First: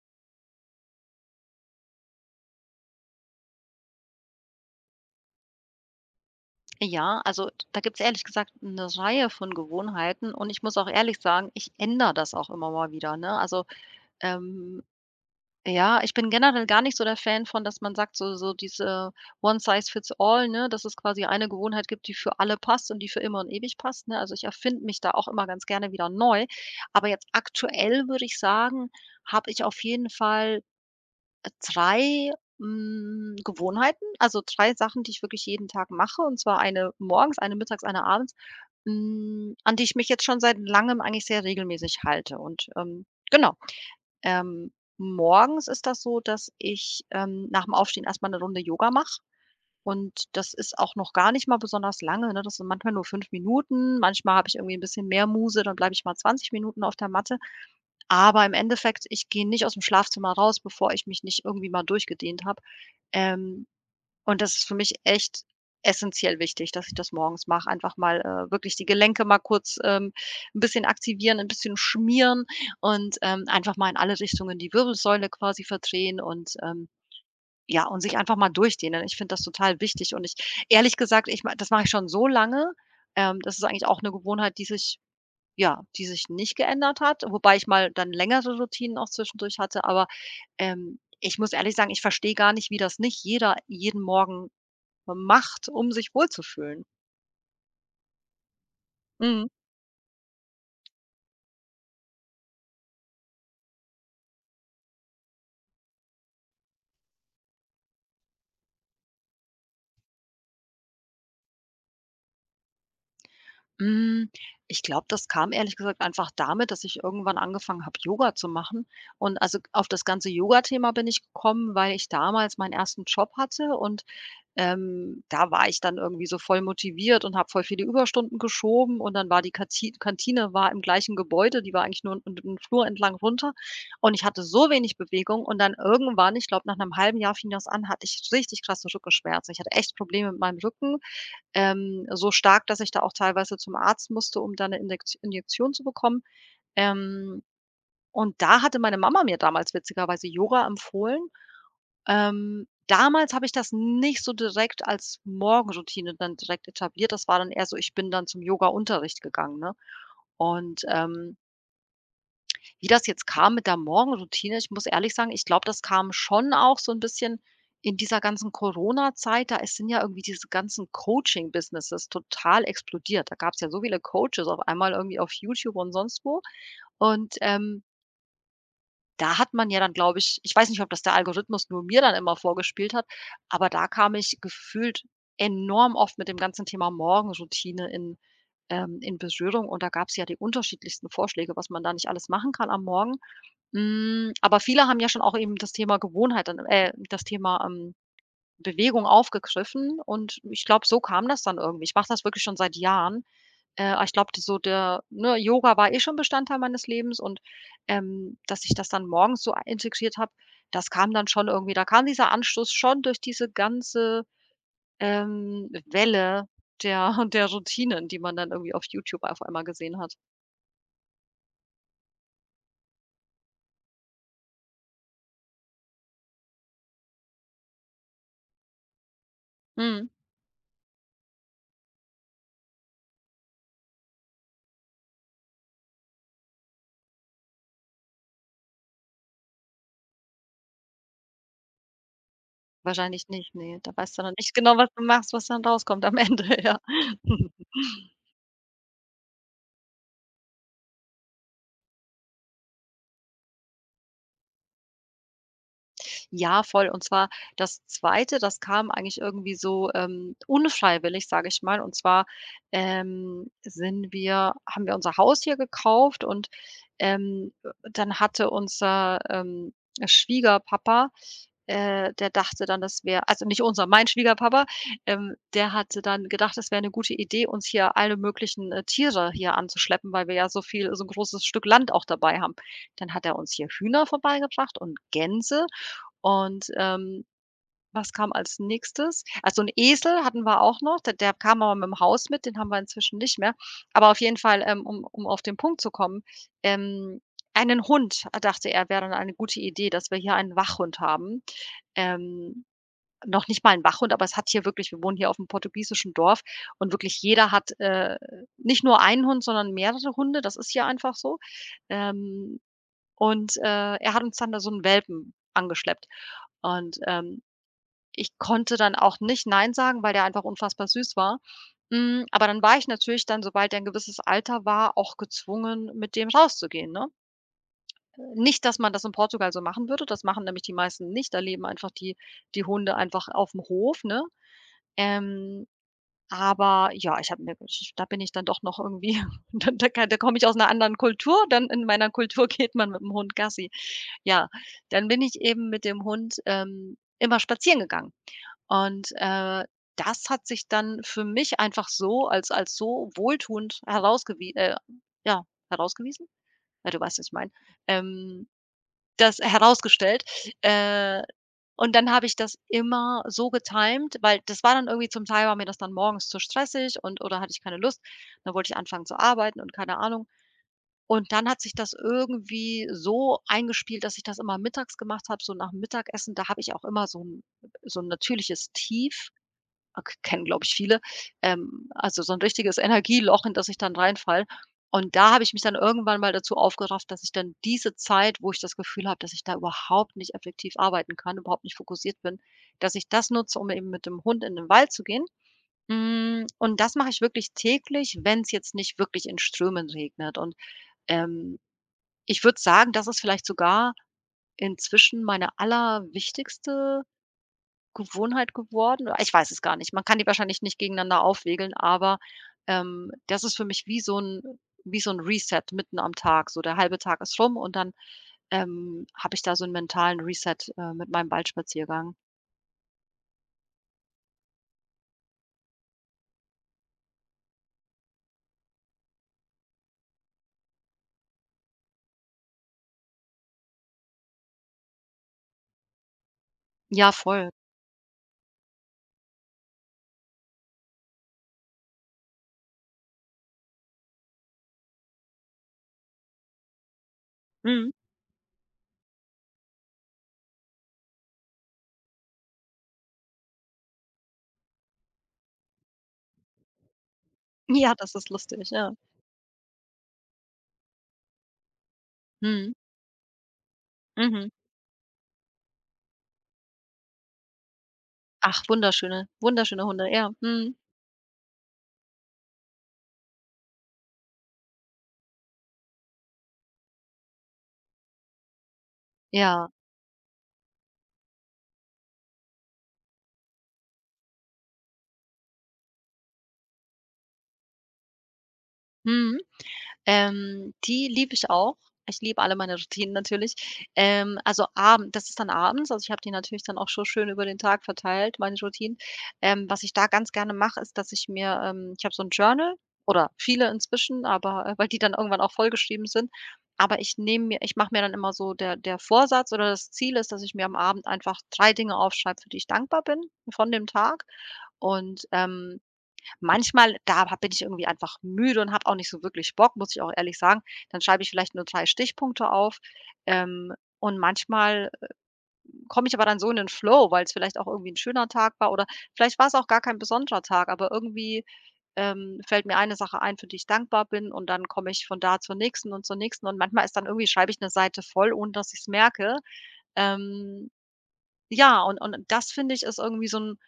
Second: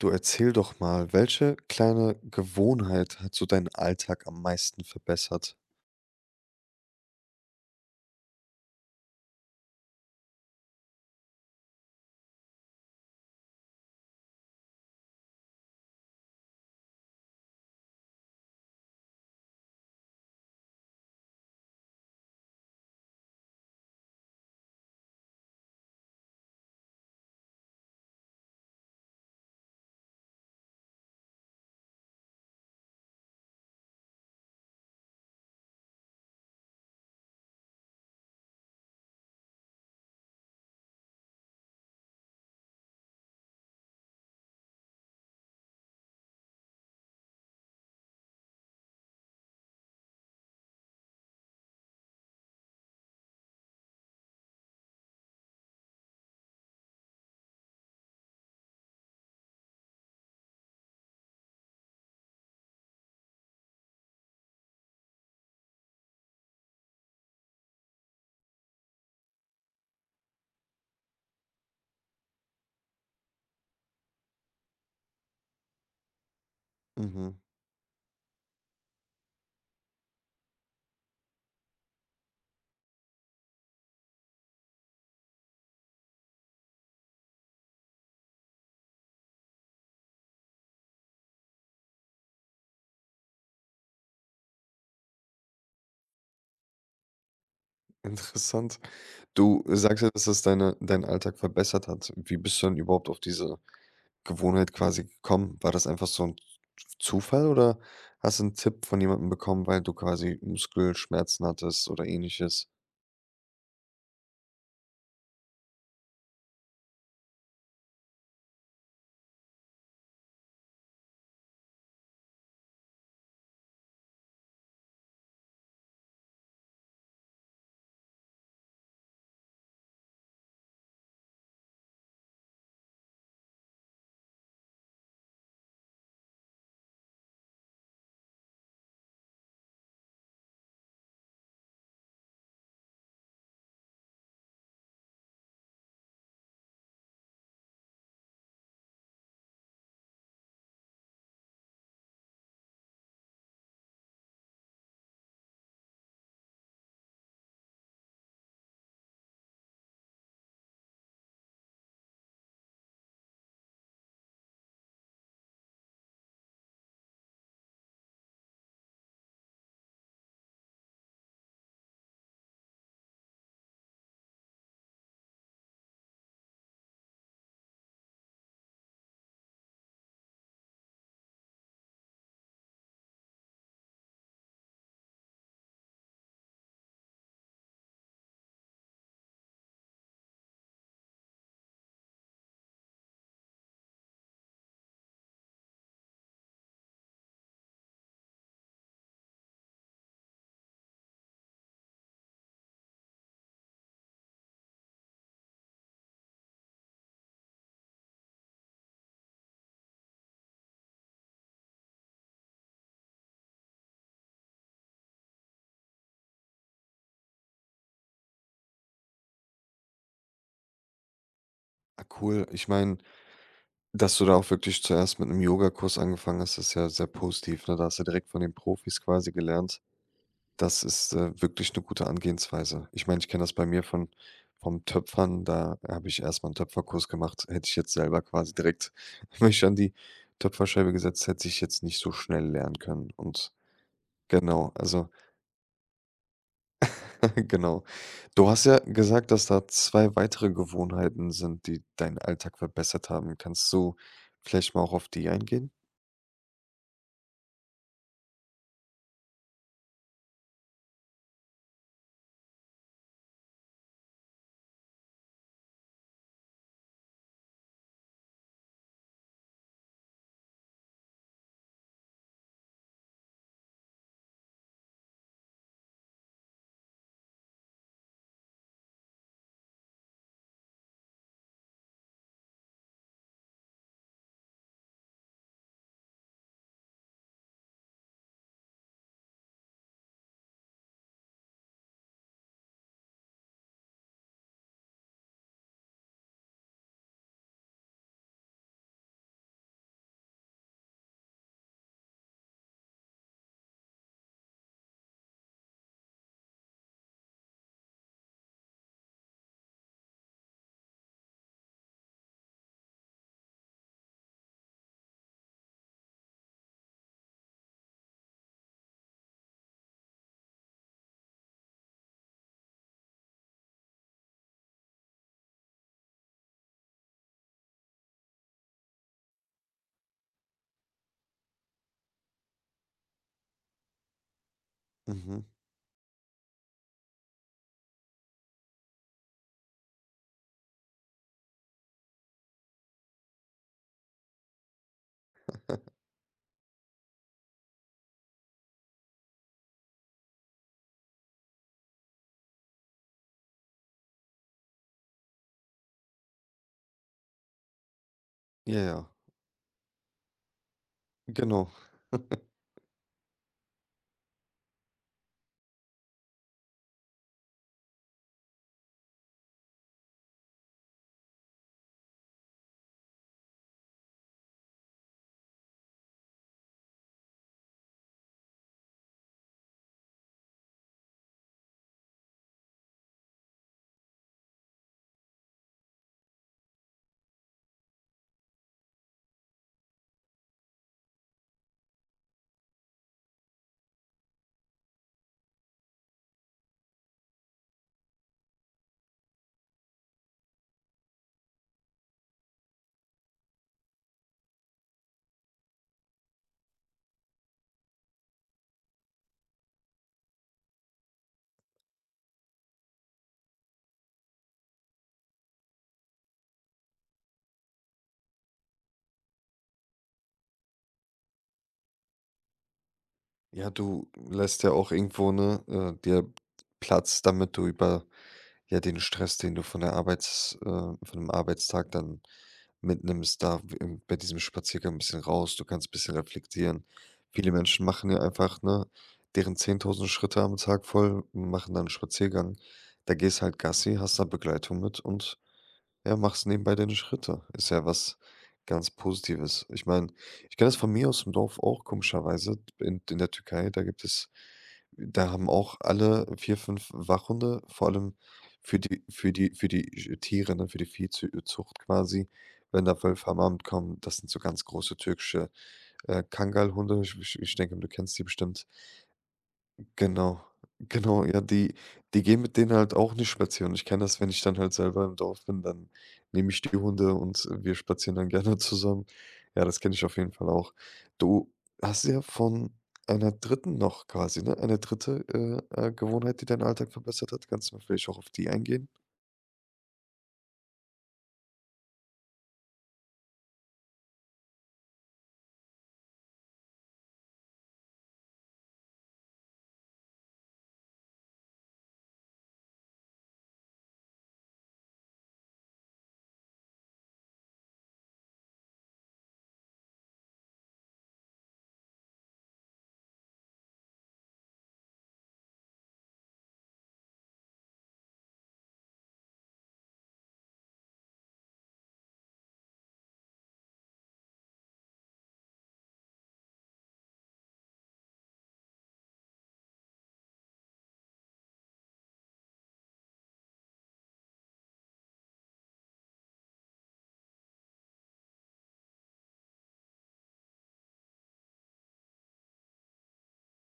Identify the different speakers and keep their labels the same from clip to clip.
Speaker 1: Du erzähl doch mal, welche kleine Gewohnheit hat so deinen Alltag am meisten verbessert?
Speaker 2: Ja, also da gibt's ehrlich gesagt eine Reihe von Gewohnheiten und ich muss auch ehrlich sagen, ich ändere das auch immer mal wieder, ne? Also, ähm, ja, ich bin generell gar nicht so der Fan von, dass man sagt, so diese one size fits all, ne, dass es quasi eine Gewohnheit gibt, die für alle passt und die für immer und ewig passt, ne? Also, ich erfinde mich da auch immer ganz gerne wieder neu. Aber jetzt aktuell würde ich sagen, habe ich auf jeden Fall 3, hm, Gewohnheiten, also 3 Sachen, die ich wirklich jeden Tag mache, und zwar eine morgens, eine mittags, eine abends, an die ich mich jetzt schon seit Langem eigentlich sehr regelmäßig halte. Und, genau, ähm, morgens ist das so, dass ich, nach dem Aufstehen erst mal 'ne Runde Yoga mache und das ist auch noch gar nicht mal besonders lange, ne? Das sind manchmal nur 5 Minuten, manchmal habe ich irgendwie ein bisschen mehr Muse, dann bleibe ich mal 20 Minuten auf der Matte. Aber im Endeffekt, ich gehe nicht aus dem Schlafzimmer raus, bevor ich mich nicht irgendwie mal durchgedehnt habe. Ähm, und das ist für mich echt essentiell wichtig, dass ich das morgens mache. Einfach mal, wirklich die Gelenke mal kurz, 'n bisschen aktivieren, ein bisschen schmieren und, einfach mal in alle Richtungen die Wirbelsäule quasi verdrehen und,
Speaker 1: Mhm,
Speaker 2: ja, und sich einfach mal durchdehnen. Ich finde das total wichtig und ich ehrlich gesagt, ich ma das mache ich schon so lange. Das ist eigentlich auch eine Gewohnheit, die sich nicht geändert hat, wobei ich mal dann längere Routinen auch zwischendurch hatte, aber, ich muss ehrlich sagen, ich verstehe gar nicht, wie das nicht jeder jeden Morgen macht, um sich wohlzufühlen.
Speaker 1: interessant.
Speaker 2: Mhm.
Speaker 1: Du sagst ja, dass das deinen Alltag verbessert hat. Wie bist du denn überhaupt auf diese Gewohnheit quasi gekommen? War das einfach so ein Zufall oder hast du einen Tipp von jemandem bekommen, weil du quasi Muskelschmerzen hattest oder Ähnliches?
Speaker 2: Hm, Ich glaube, das kam ehrlich gesagt einfach damit, dass ich irgendwann angefangen habe, Yoga zu machen. Und also auf das ganze Yoga-Thema bin ich gekommen, weil ich damals meinen ersten Job hatte und da war ich dann irgendwie so voll motiviert und habe voll viele Überstunden geschoben und dann war die Kati Kantine war im gleichen Gebäude, die war eigentlich nur einen 'n Flur entlang runter und ich hatte so wenig Bewegung und dann irgendwann, ich glaube, nach einem halben Jahr fing das an, hatte ich richtig krasse Rückenschmerzen. Ich hatte echt Probleme mit meinem Rücken, so stark, dass ich da auch teilweise zum Arzt musste, um da eine Indekt Injektion zu bekommen. Ähm, und da hatte meine Mama mir damals witzigerweise Yoga empfohlen. Damals habe ich das nicht so direkt als Morgenroutine dann direkt etabliert. Das war dann eher so, ich bin dann zum Yogaunterricht gegangen, ne? Und, wie das jetzt kam mit der Morgenroutine, ich muss ehrlich sagen, ich glaube, das kam schon auch so ein bisschen in dieser ganzen Corona-Zeit, da es sind ja irgendwie diese ganzen Coaching-Businesses total explodiert. Da gab es ja so viele Coaches auf einmal irgendwie auf YouTube und sonst wo. Und, da hat man ja dann, glaube ich, weiß nicht, ob das der Algorithmus nur mir dann immer vorgespielt hat, aber da kam ich gefühlt enorm oft mit dem ganzen Thema Morgenroutine in Berührung und da gab es ja die unterschiedlichsten Vorschläge, was man da nicht alles machen kann am Morgen. Aber viele haben ja schon auch eben das Thema Gewohnheit dann das Thema, Bewegung aufgegriffen und ich glaube, so kam das dann irgendwie. Ich mache das wirklich schon seit Jahren. Aber ich glaube, so der ne, Yoga war eh schon Bestandteil meines Lebens und, dass ich das dann morgens so integriert habe, das kam dann schon irgendwie, da kam dieser Anstoß schon durch diese ganze, Welle der der Routinen, die man dann irgendwie auf YouTube auf einmal gesehen hat.
Speaker 1: Ah, cool. Ich meine, dass du da auch wirklich zuerst mit 'nem Yogakurs angefangen hast, ist ja sehr positiv, ne? Da hast du direkt von den Profis quasi gelernt.
Speaker 2: Mhm.
Speaker 1: Das ist, wirklich eine gute Angehensweise. Ich meine, ich kenne das bei mir von vom Töpfern, da habe ich erst mal 'n Töpferkurs gemacht. Hätte ich jetzt selber quasi direkt mich an die Töpferscheibe gesetzt, hätte ich jetzt nicht so schnell lernen können
Speaker 2: Wahrscheinlich
Speaker 1: und
Speaker 2: nicht, nee. Da weißt du dann nicht
Speaker 1: genau,
Speaker 2: genau, was du
Speaker 1: also
Speaker 2: machst, was dann rauskommt am Ende, ja.
Speaker 1: genau. Du hast ja gesagt, dass da 2 weitere Gewohnheiten sind, die deinen Alltag verbessert haben. Kannst du vielleicht mal auch auf die eingehen?
Speaker 2: Ja, voll. Und zwar das Zweite, das kam eigentlich irgendwie so, unfreiwillig, sage ich mal. Und zwar, sind wir haben wir unser Haus hier gekauft und, ähm, dann hatte unser, Schwiegerpapa, der dachte dann, das wäre, also nicht unser, mein Schwiegerpapa, der hatte dann gedacht, es wäre eine gute Idee, uns hier alle möglichen, Tiere hier anzuschleppen, weil wir ja so viel, so 'n großes Stück Land auch dabei haben. Dann hat er uns hier Hühner vorbeigebracht und Gänse und, was kam als Nächstes? Also 'n Esel hatten wir auch noch, der kam aber mit'm Haus mit, den haben wir inzwischen nicht mehr. Aber auf jeden Fall, um auf den Punkt zu kommen, ähm, einen Hund, dachte er, wäre dann eine gute Idee, dass wir hier einen Wachhund haben. Ähm, Noch nicht mal 'n Wachhund, aber es hat hier wirklich wir wohnen hier auf'm portugiesischen Dorf und wirklich jeder hat, nicht nur einen Hund, sondern mehrere Hunde. Das ist hier einfach so. Ähm, und, er hat uns dann da so einen Welpen angeschleppt. Und, ich konnte dann auch nicht nein sagen, weil der einfach unfassbar süß war. Aber dann war ich natürlich dann, sobald er 'n gewisses Alter war, auch gezwungen, mit dem rauszugehen, ne? Nicht, dass man das in Portugal so machen würde, das machen nämlich die meisten nicht. Da leben einfach die Hunde einfach auf dem Hof, ne?
Speaker 1: Mhm.
Speaker 2: Ähm, aber ja, ich habe mir gesch da bin ich dann doch noch irgendwie da komme ich aus einer anderen Kultur, dann in meiner Kultur geht man mit dem Hund Gassi. Ja, dann bin ich eben mit dem Hund, immer spazieren gegangen. Und, das hat sich dann für mich einfach so als so wohltuend herausgewiesen. Ja, herausgewiesen? Ja, du weißt, was ich meine. Ähm,
Speaker 1: Ja,
Speaker 2: das herausgestellt. Äh,
Speaker 1: genau.
Speaker 2: und dann habe ich das immer so getimt, weil das war dann irgendwie zum Teil war mir das dann morgens zu stressig und oder hatte ich keine Lust. Dann wollte ich anfangen zu arbeiten und keine Ahnung. Und dann hat sich das irgendwie so eingespielt, dass ich das immer mittags gemacht habe, so nach dem Mittagessen. Da habe ich auch immer so 'n natürliches Tief, k kennen, glaube ich, viele, also so 'n richtiges Energieloch, in das ich dann reinfalle. Und da habe ich mich dann irgendwann mal dazu aufgerafft, dass ich dann diese Zeit, wo ich das Gefühl habe, dass ich da überhaupt nicht effektiv arbeiten kann, überhaupt nicht fokussiert bin, dass ich das nutze, um eben mit dem Hund in den Wald zu gehen. Und das mache ich wirklich täglich, wenn's jetzt nicht wirklich in Strömen regnet. Und, ähm, ich würde sagen, das ist vielleicht sogar inzwischen meine allerwichtigste Gewohnheit geworden. Ich weiß es gar nicht. Man kann die wahrscheinlich nicht gegeneinander aufwägeln, aber, das ist für mich wie so ein, wie so 'n Reset mitten am Tag. So der halbe Tag ist rum und dann, habe ich da so einen mentalen Reset, mit meinem Waldspaziergang.
Speaker 1: Ja, du lässt ja auch irgendwo, ne, dir Platz, damit du über ja, den Stress, den du von der Arbeits von dem Arbeitstag dann mitnimmst, da w bei diesem Spaziergang ein bisschen raus. Du kannst ein bisschen reflektieren.
Speaker 2: Ja,
Speaker 1: Viele
Speaker 2: voll.
Speaker 1: Menschen machen ja einfach, ne, deren 10.000 Schritte am Tag voll, machen dann 'n Spaziergang. Da gehst halt Gassi, hast da Begleitung mit und ja, machst nebenbei deine Schritte. Ist ja
Speaker 2: Mhm.
Speaker 1: was ganz Positives. Ich meine, ich kenne das von mir aus dem Dorf auch komischerweise. In der Türkei, da gibt es, da haben auch alle vier, fünf Wachhunde, vor
Speaker 2: Ja,
Speaker 1: allem
Speaker 2: das ist lustig,
Speaker 1: für
Speaker 2: ja.
Speaker 1: die Tiere, ne, für die Viehzucht quasi,
Speaker 2: Mhm.
Speaker 1: wenn da Wölfe am Abend kommen, das sind so
Speaker 2: Mhm.
Speaker 1: ganz große türkische Kangalhunde. Ich denke, du kennst die
Speaker 2: Ach,
Speaker 1: bestimmt.
Speaker 2: wunderschöne wunderschöne Hunde, ja.
Speaker 1: Genau,
Speaker 2: Mhm.
Speaker 1: genau, ja, die gehen mit denen halt auch nicht spazieren. Ich kenne das, wenn ich dann halt selber im Dorf bin, dann nehme ich die Hunde und wir spazieren dann gerne zusammen. Ja,
Speaker 2: Ja.
Speaker 1: das kenne ich auf jeden Fall auch. Du hast ja von einer dritten noch quasi, ne? Eine dritte Gewohnheit, die deinen Alltag verbessert hat. Kannst du mal vielleicht auch auf die eingehen?
Speaker 2: Mhm. Die liebe ich auch. Ich liebe alle meine Routinen natürlich. Also abend das ist dann abends. Also, ich habe die natürlich dann auch schon schön über den Tag verteilt, meine Routinen. Was ich da ganz gerne mache, ist, dass ich mir, ich habe so ein Journal oder viele inzwischen, aber, weil die dann irgendwann auch vollgeschrieben sind. Aber ich mache mir dann immer so, der Vorsatz oder das Ziel ist, dass ich mir am Abend einfach 3 Dinge aufschreibe, für die ich dankbar bin von dem Tag. Und, manchmal, da ha bin ich irgendwie einfach müde und habe auch nicht so wirklich Bock, muss ich auch ehrlich sagen. Dann schreibe ich vielleicht nur 3 Stichpunkte auf. Ähm, und manchmal komme ich aber dann so in den Flow, weil es vielleicht auch irgendwie ein schöner Tag war oder vielleicht war es auch gar kein besonderer Tag, aber irgendwie, fällt mir eine Sache ein, für die ich dankbar bin und dann komme ich von da zur nächsten und manchmal ist dann irgendwie, schreibe ich eine Seite voll, ohne dass ich's merke. Ähm, ja, und das finde ich, ist irgendwie so ein,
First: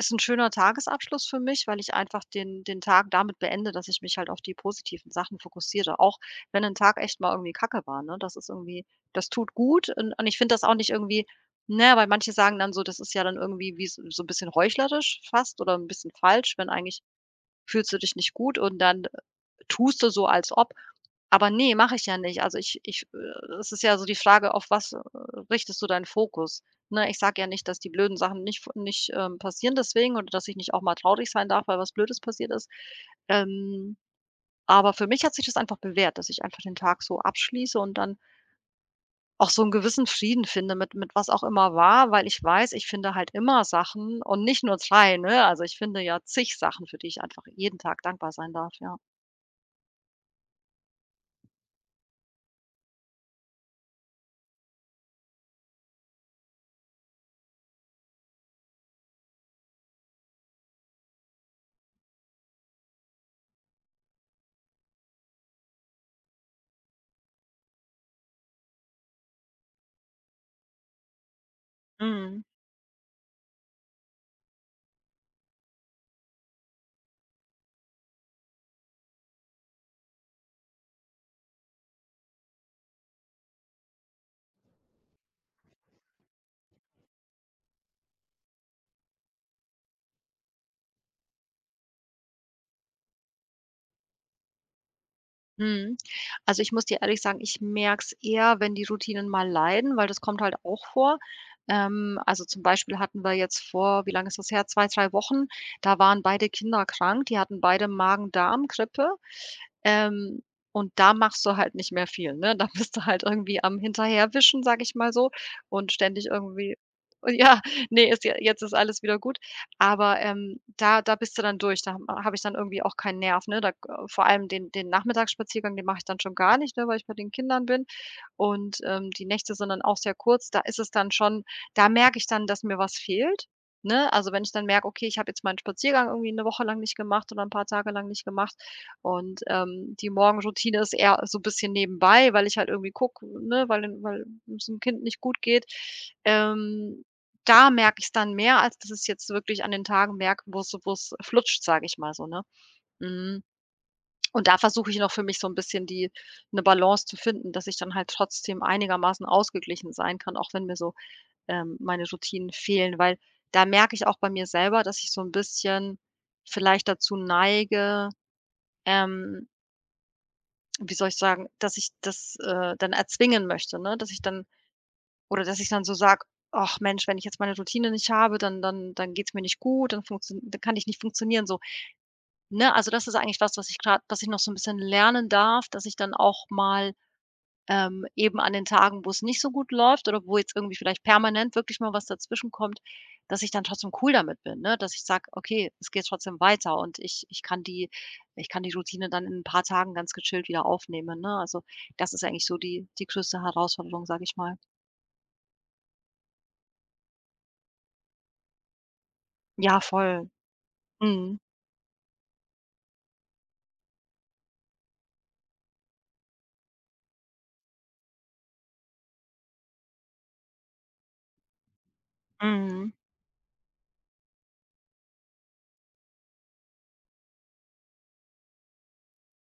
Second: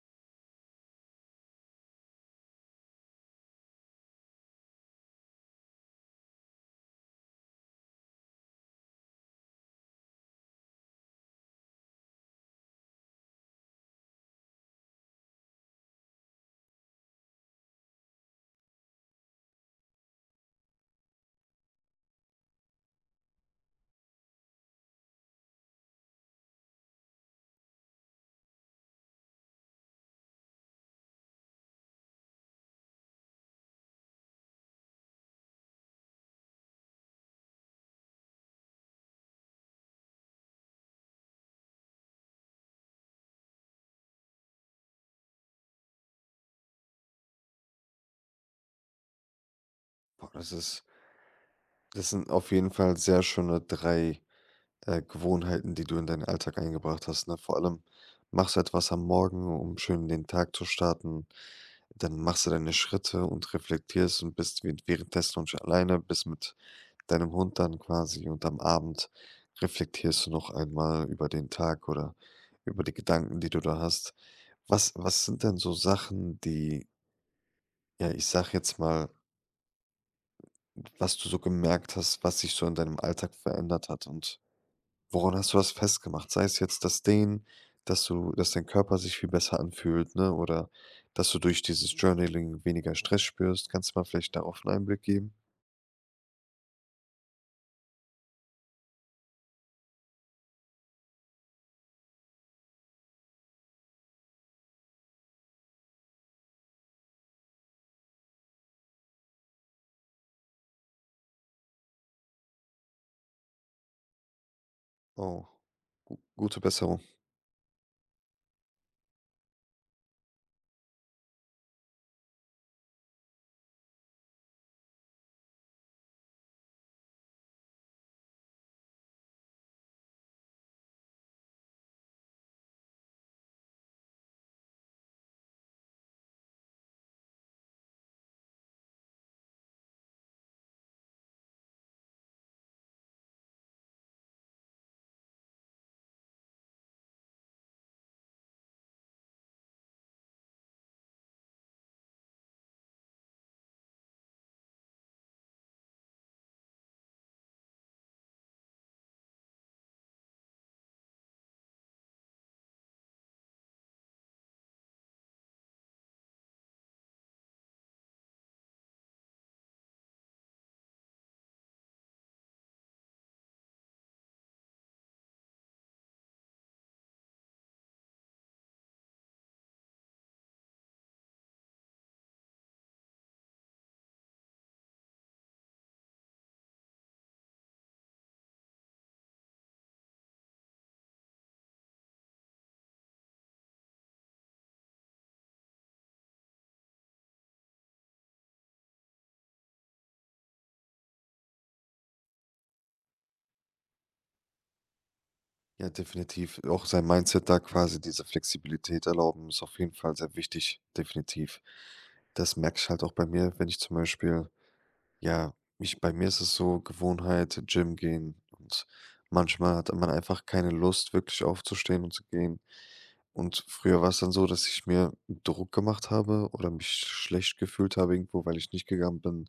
Speaker 2: ist 'n schöner Tagesabschluss für mich, weil ich einfach den Tag damit beende, dass ich mich halt auf die positiven Sachen fokussiere, auch wenn 'n Tag echt mal irgendwie Kacke war, ne? Das ist irgendwie das tut gut und ich finde das auch nicht irgendwie, ne, weil manche sagen dann so, das ist ja dann irgendwie wie so 'n bisschen heuchlerisch fast oder 'n bisschen falsch, wenn eigentlich fühlst du dich nicht gut und dann tust du so, als ob. Aber nee, mache ich ja nicht. Also, ich ich es ist ja so die Frage, auf was richtest du deinen Fokus? Ne, ich sage ja nicht, dass die blöden Sachen nicht, passieren deswegen oder dass ich nicht auch mal traurig sein darf, weil was Blödes passiert ist. Ähm, aber für mich hat sich das einfach bewährt, dass ich einfach den Tag so abschließe und dann auch so einen gewissen Frieden finde mit was auch immer war, weil ich weiß, ich finde halt immer Sachen und nicht nur 3, ne? Also, ich finde ja zig Sachen, für die ich einfach jeden Tag dankbar sein darf, ja.
Speaker 1: Boah, das ist das sind auf jeden Fall sehr schöne drei Gewohnheiten, die du in deinen Alltag eingebracht hast, ne? Vor allem machst du etwas am Morgen, um schön den Tag zu starten. Dann machst du deine Schritte und reflektierst und bist währenddessen noch alleine, bist mit deinem Hund dann quasi und am Abend reflektierst du noch einmal über den Tag oder
Speaker 2: Mhm,
Speaker 1: über die Gedanken, die du da hast. Was sind denn so Sachen, die, ja, ich sag jetzt mal, was du so gemerkt hast, was sich so in deinem Alltag verändert hat und woran hast du das festgemacht? Sei es jetzt das Dehnen, dass du dass dein Körper sich viel besser anfühlt, ne, oder dass du durch dieses Journaling weniger Stress spürst. Kannst du mal vielleicht darauf 'n Einblick geben?
Speaker 2: mhm. Also, ich muss dir ehrlich sagen, ich merke es eher, wenn die Routinen mal leiden, weil das kommt halt auch vor. Also, zum Beispiel hatten wir jetzt vor wie lange ist das her? 2, 3 Wochen, da waren beide Kinder krank, die hatten beide Magen-Darm-Grippe. Ähm, und da machst du halt nicht mehr viel, ne? Da bist du halt irgendwie am Hinterherwischen, sag ich mal so,
Speaker 1: Oh,
Speaker 2: und ständig
Speaker 1: gute
Speaker 2: irgendwie
Speaker 1: Besserung.
Speaker 2: ja, nee, ist ja jetzt ist alles wieder gut. Da da bist du dann durch. Da habe ich dann irgendwie auch keinen Nerv, ne? Da Vor allem den Nachmittagsspaziergang, den mache ich dann schon gar nicht, ne, weil ich bei den Kindern bin. Und, die Nächte sind dann auch sehr kurz. Da ist es dann schon Da merke ich dann, dass mir was fehlt, ne? Also, wenn ich dann merke: „Okay, ich habe jetzt meinen Spaziergang irgendwie eine Woche lang nicht gemacht oder ein paar Tage lang nicht gemacht.“ Und, die Morgenroutine ist eher so ein bisschen nebenbei, weil ich halt irgendwie gucke, ne, weil es dem Kind nicht gut geht. Ähm, Da merke ich es dann mehr, als dass ich es jetzt wirklich an den Tagen merke, wo es flutscht, sage ich mal so, ne? Mhm. Und da versuche ich noch für mich so 'n bisschen die 'ne Balance zu finden, dass ich dann halt trotzdem einigermaßen ausgeglichen sein kann, auch wenn mir so, meine Routinen fehlen. Weil da merke ich auch bei mir selber, dass ich so 'n bisschen vielleicht dazu neige, ähm, wie soll ich sagen, dass ich das, dann erzwingen möchte, ne? Dass ich dann Oder dass ich dann so sage: „Ach Mensch, wenn ich jetzt meine Routine nicht habe, dann geht's mir nicht gut, dann kann ich nicht funktionieren“, so, ne? Also, das ist eigentlich was, was ich grad was ich noch so 'n bisschen lernen darf, dass ich dann auch mal, eben an den Tagen, wo's nicht so gut läuft oder wo jetzt irgendwie vielleicht permanent wirklich mal was dazwischenkommt, dass ich dann trotzdem cool damit bin, ne? Dass ich sage: „Okay, es geht trotzdem weiter und ich kann die ich kann die Routine dann in 'n paar Tagen ganz gechillt wieder aufnehmen“, ne? Also, das ist eigentlich so die größte Herausforderung, sage ich mal.
Speaker 1: Ja, definitiv. Auch sein Mindset da quasi diese Flexibilität erlauben, ist auf
Speaker 2: Ja,
Speaker 1: jeden Fall
Speaker 2: voll.
Speaker 1: sehr wichtig,
Speaker 2: Mhm.
Speaker 1: definitiv. Das merke ich halt auch bei mir, wenn ich zum Beispiel ja, ich bei mir ist es so Gewohnheit, Gym gehen und manchmal hat man einfach keine Lust, wirklich aufzustehen und zu gehen.
Speaker 2: Mhm,
Speaker 1: Und früher war es dann so, dass ich mir Druck gemacht habe oder mich schlecht gefühlt habe irgendwo, weil ich nicht gegangen bin.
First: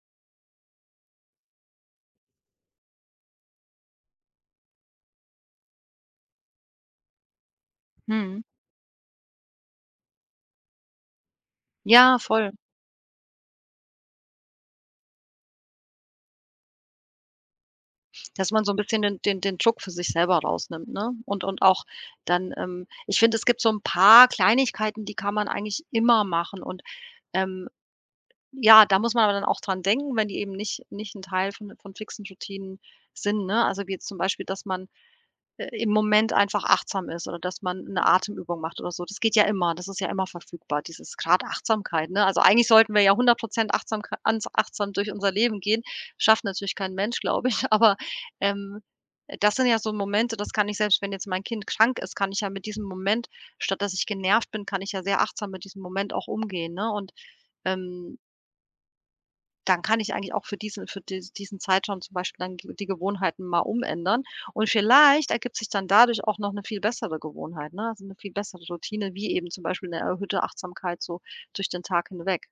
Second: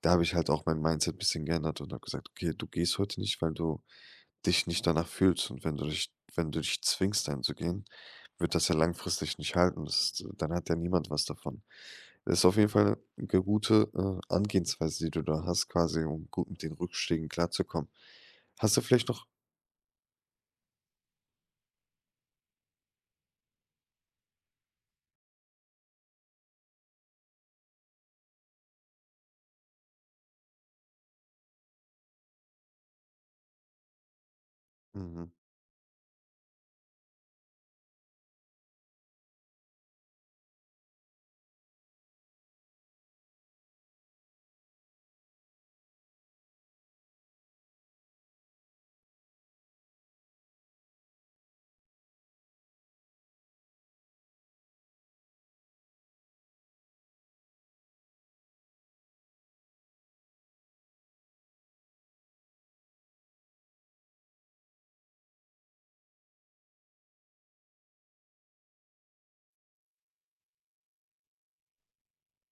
Speaker 1: Da habe ich halt auch mein Mindset ein bisschen geändert und habe gesagt, okay, du gehst heute nicht, weil du dich nicht danach fühlst und wenn du dich zwingst, dann zu gehen,
Speaker 2: mhm.
Speaker 1: wird das ja langfristig nicht halten. Das ist dann hat ja niemand was davon.
Speaker 2: Ja,
Speaker 1: Das ist
Speaker 2: voll.
Speaker 1: auf jeden Fall 'ne gute, Angehensweise, die du da hast quasi, um gut mit den Rückschlägen klarzukommen.
Speaker 2: Dass man so
Speaker 1: Hast
Speaker 2: ein
Speaker 1: du
Speaker 2: bisschen
Speaker 1: vielleicht
Speaker 2: den
Speaker 1: noch
Speaker 2: den Druck für sich selber rausnimmt, ne? Und auch dann, ich finde, es gibt so ein paar Kleinigkeiten, die kann man eigentlich immer machen und, ähm, ja, da muss man aber dann auch dran denken, wenn die eben nicht ein Teil von fixen Routinen sind, ne? Also, wie jetzt zum Beispiel, dass man
Speaker 1: mhm,
Speaker 2: im Moment einfach achtsam ist oder dass man 'ne Atemübung macht oder so. Das geht ja immer. Das ist ja immer verfügbar, dieses grad Achtsamkeit, ne? Also, eigentlich sollten wir ja 100% achtsam durch unser Leben gehen. Schafft natürlich kein Mensch, glaube ich, aber, ähm, das sind ja so Momente, das kann ich selbst wenn jetzt mein Kind krank ist, kann ich ja mit diesem Moment statt dass ich genervt bin, kann ich ja sehr achtsam mit diesem Moment auch umgehen, ne? Und, ähm, dann kann ich eigentlich auch für diesen für dies diesen Zeitraum zum Beispiel dann g die Gewohnheiten mal umändern und vielleicht ergibt sich dann dadurch auch noch eine viel bessere Gewohnheit, ne? Also, 'ne viel bessere Routine, wie eben zum Beispiel eine erhöhte Achtsamkeit so durch den Tag hinweg.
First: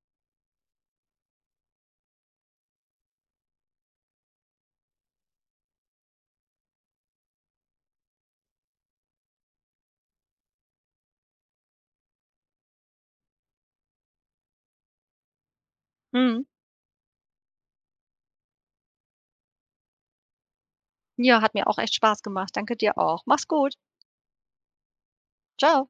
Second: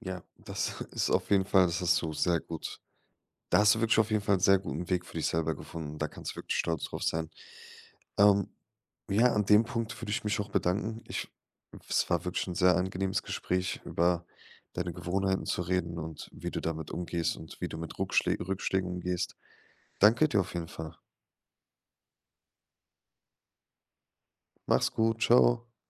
Speaker 1: ja, das ist auf jeden Fall das hast du sehr gut da hast du wirklich auf jeden Fall 'n sehr guten Weg für dich selber gefunden. Da kannst du wirklich stolz drauf sein. Ähm, ja, an dem Punkt würde ich mich auch bedanken. Ich es war wirklich ein sehr angenehmes Gespräch, über deine Gewohnheiten zu reden und
Speaker 2: Mhm.
Speaker 1: wie du damit umgehst und wie du mit Ruckschlä Rückschlägen umgehst. Danke dir auf jeden Fall.
Speaker 2: Ja, hat mir auch echt Spaß gemacht. Danke dir auch. Mach's gut.
Speaker 1: Mach's gut. Ciao.
Speaker 2: Ciao.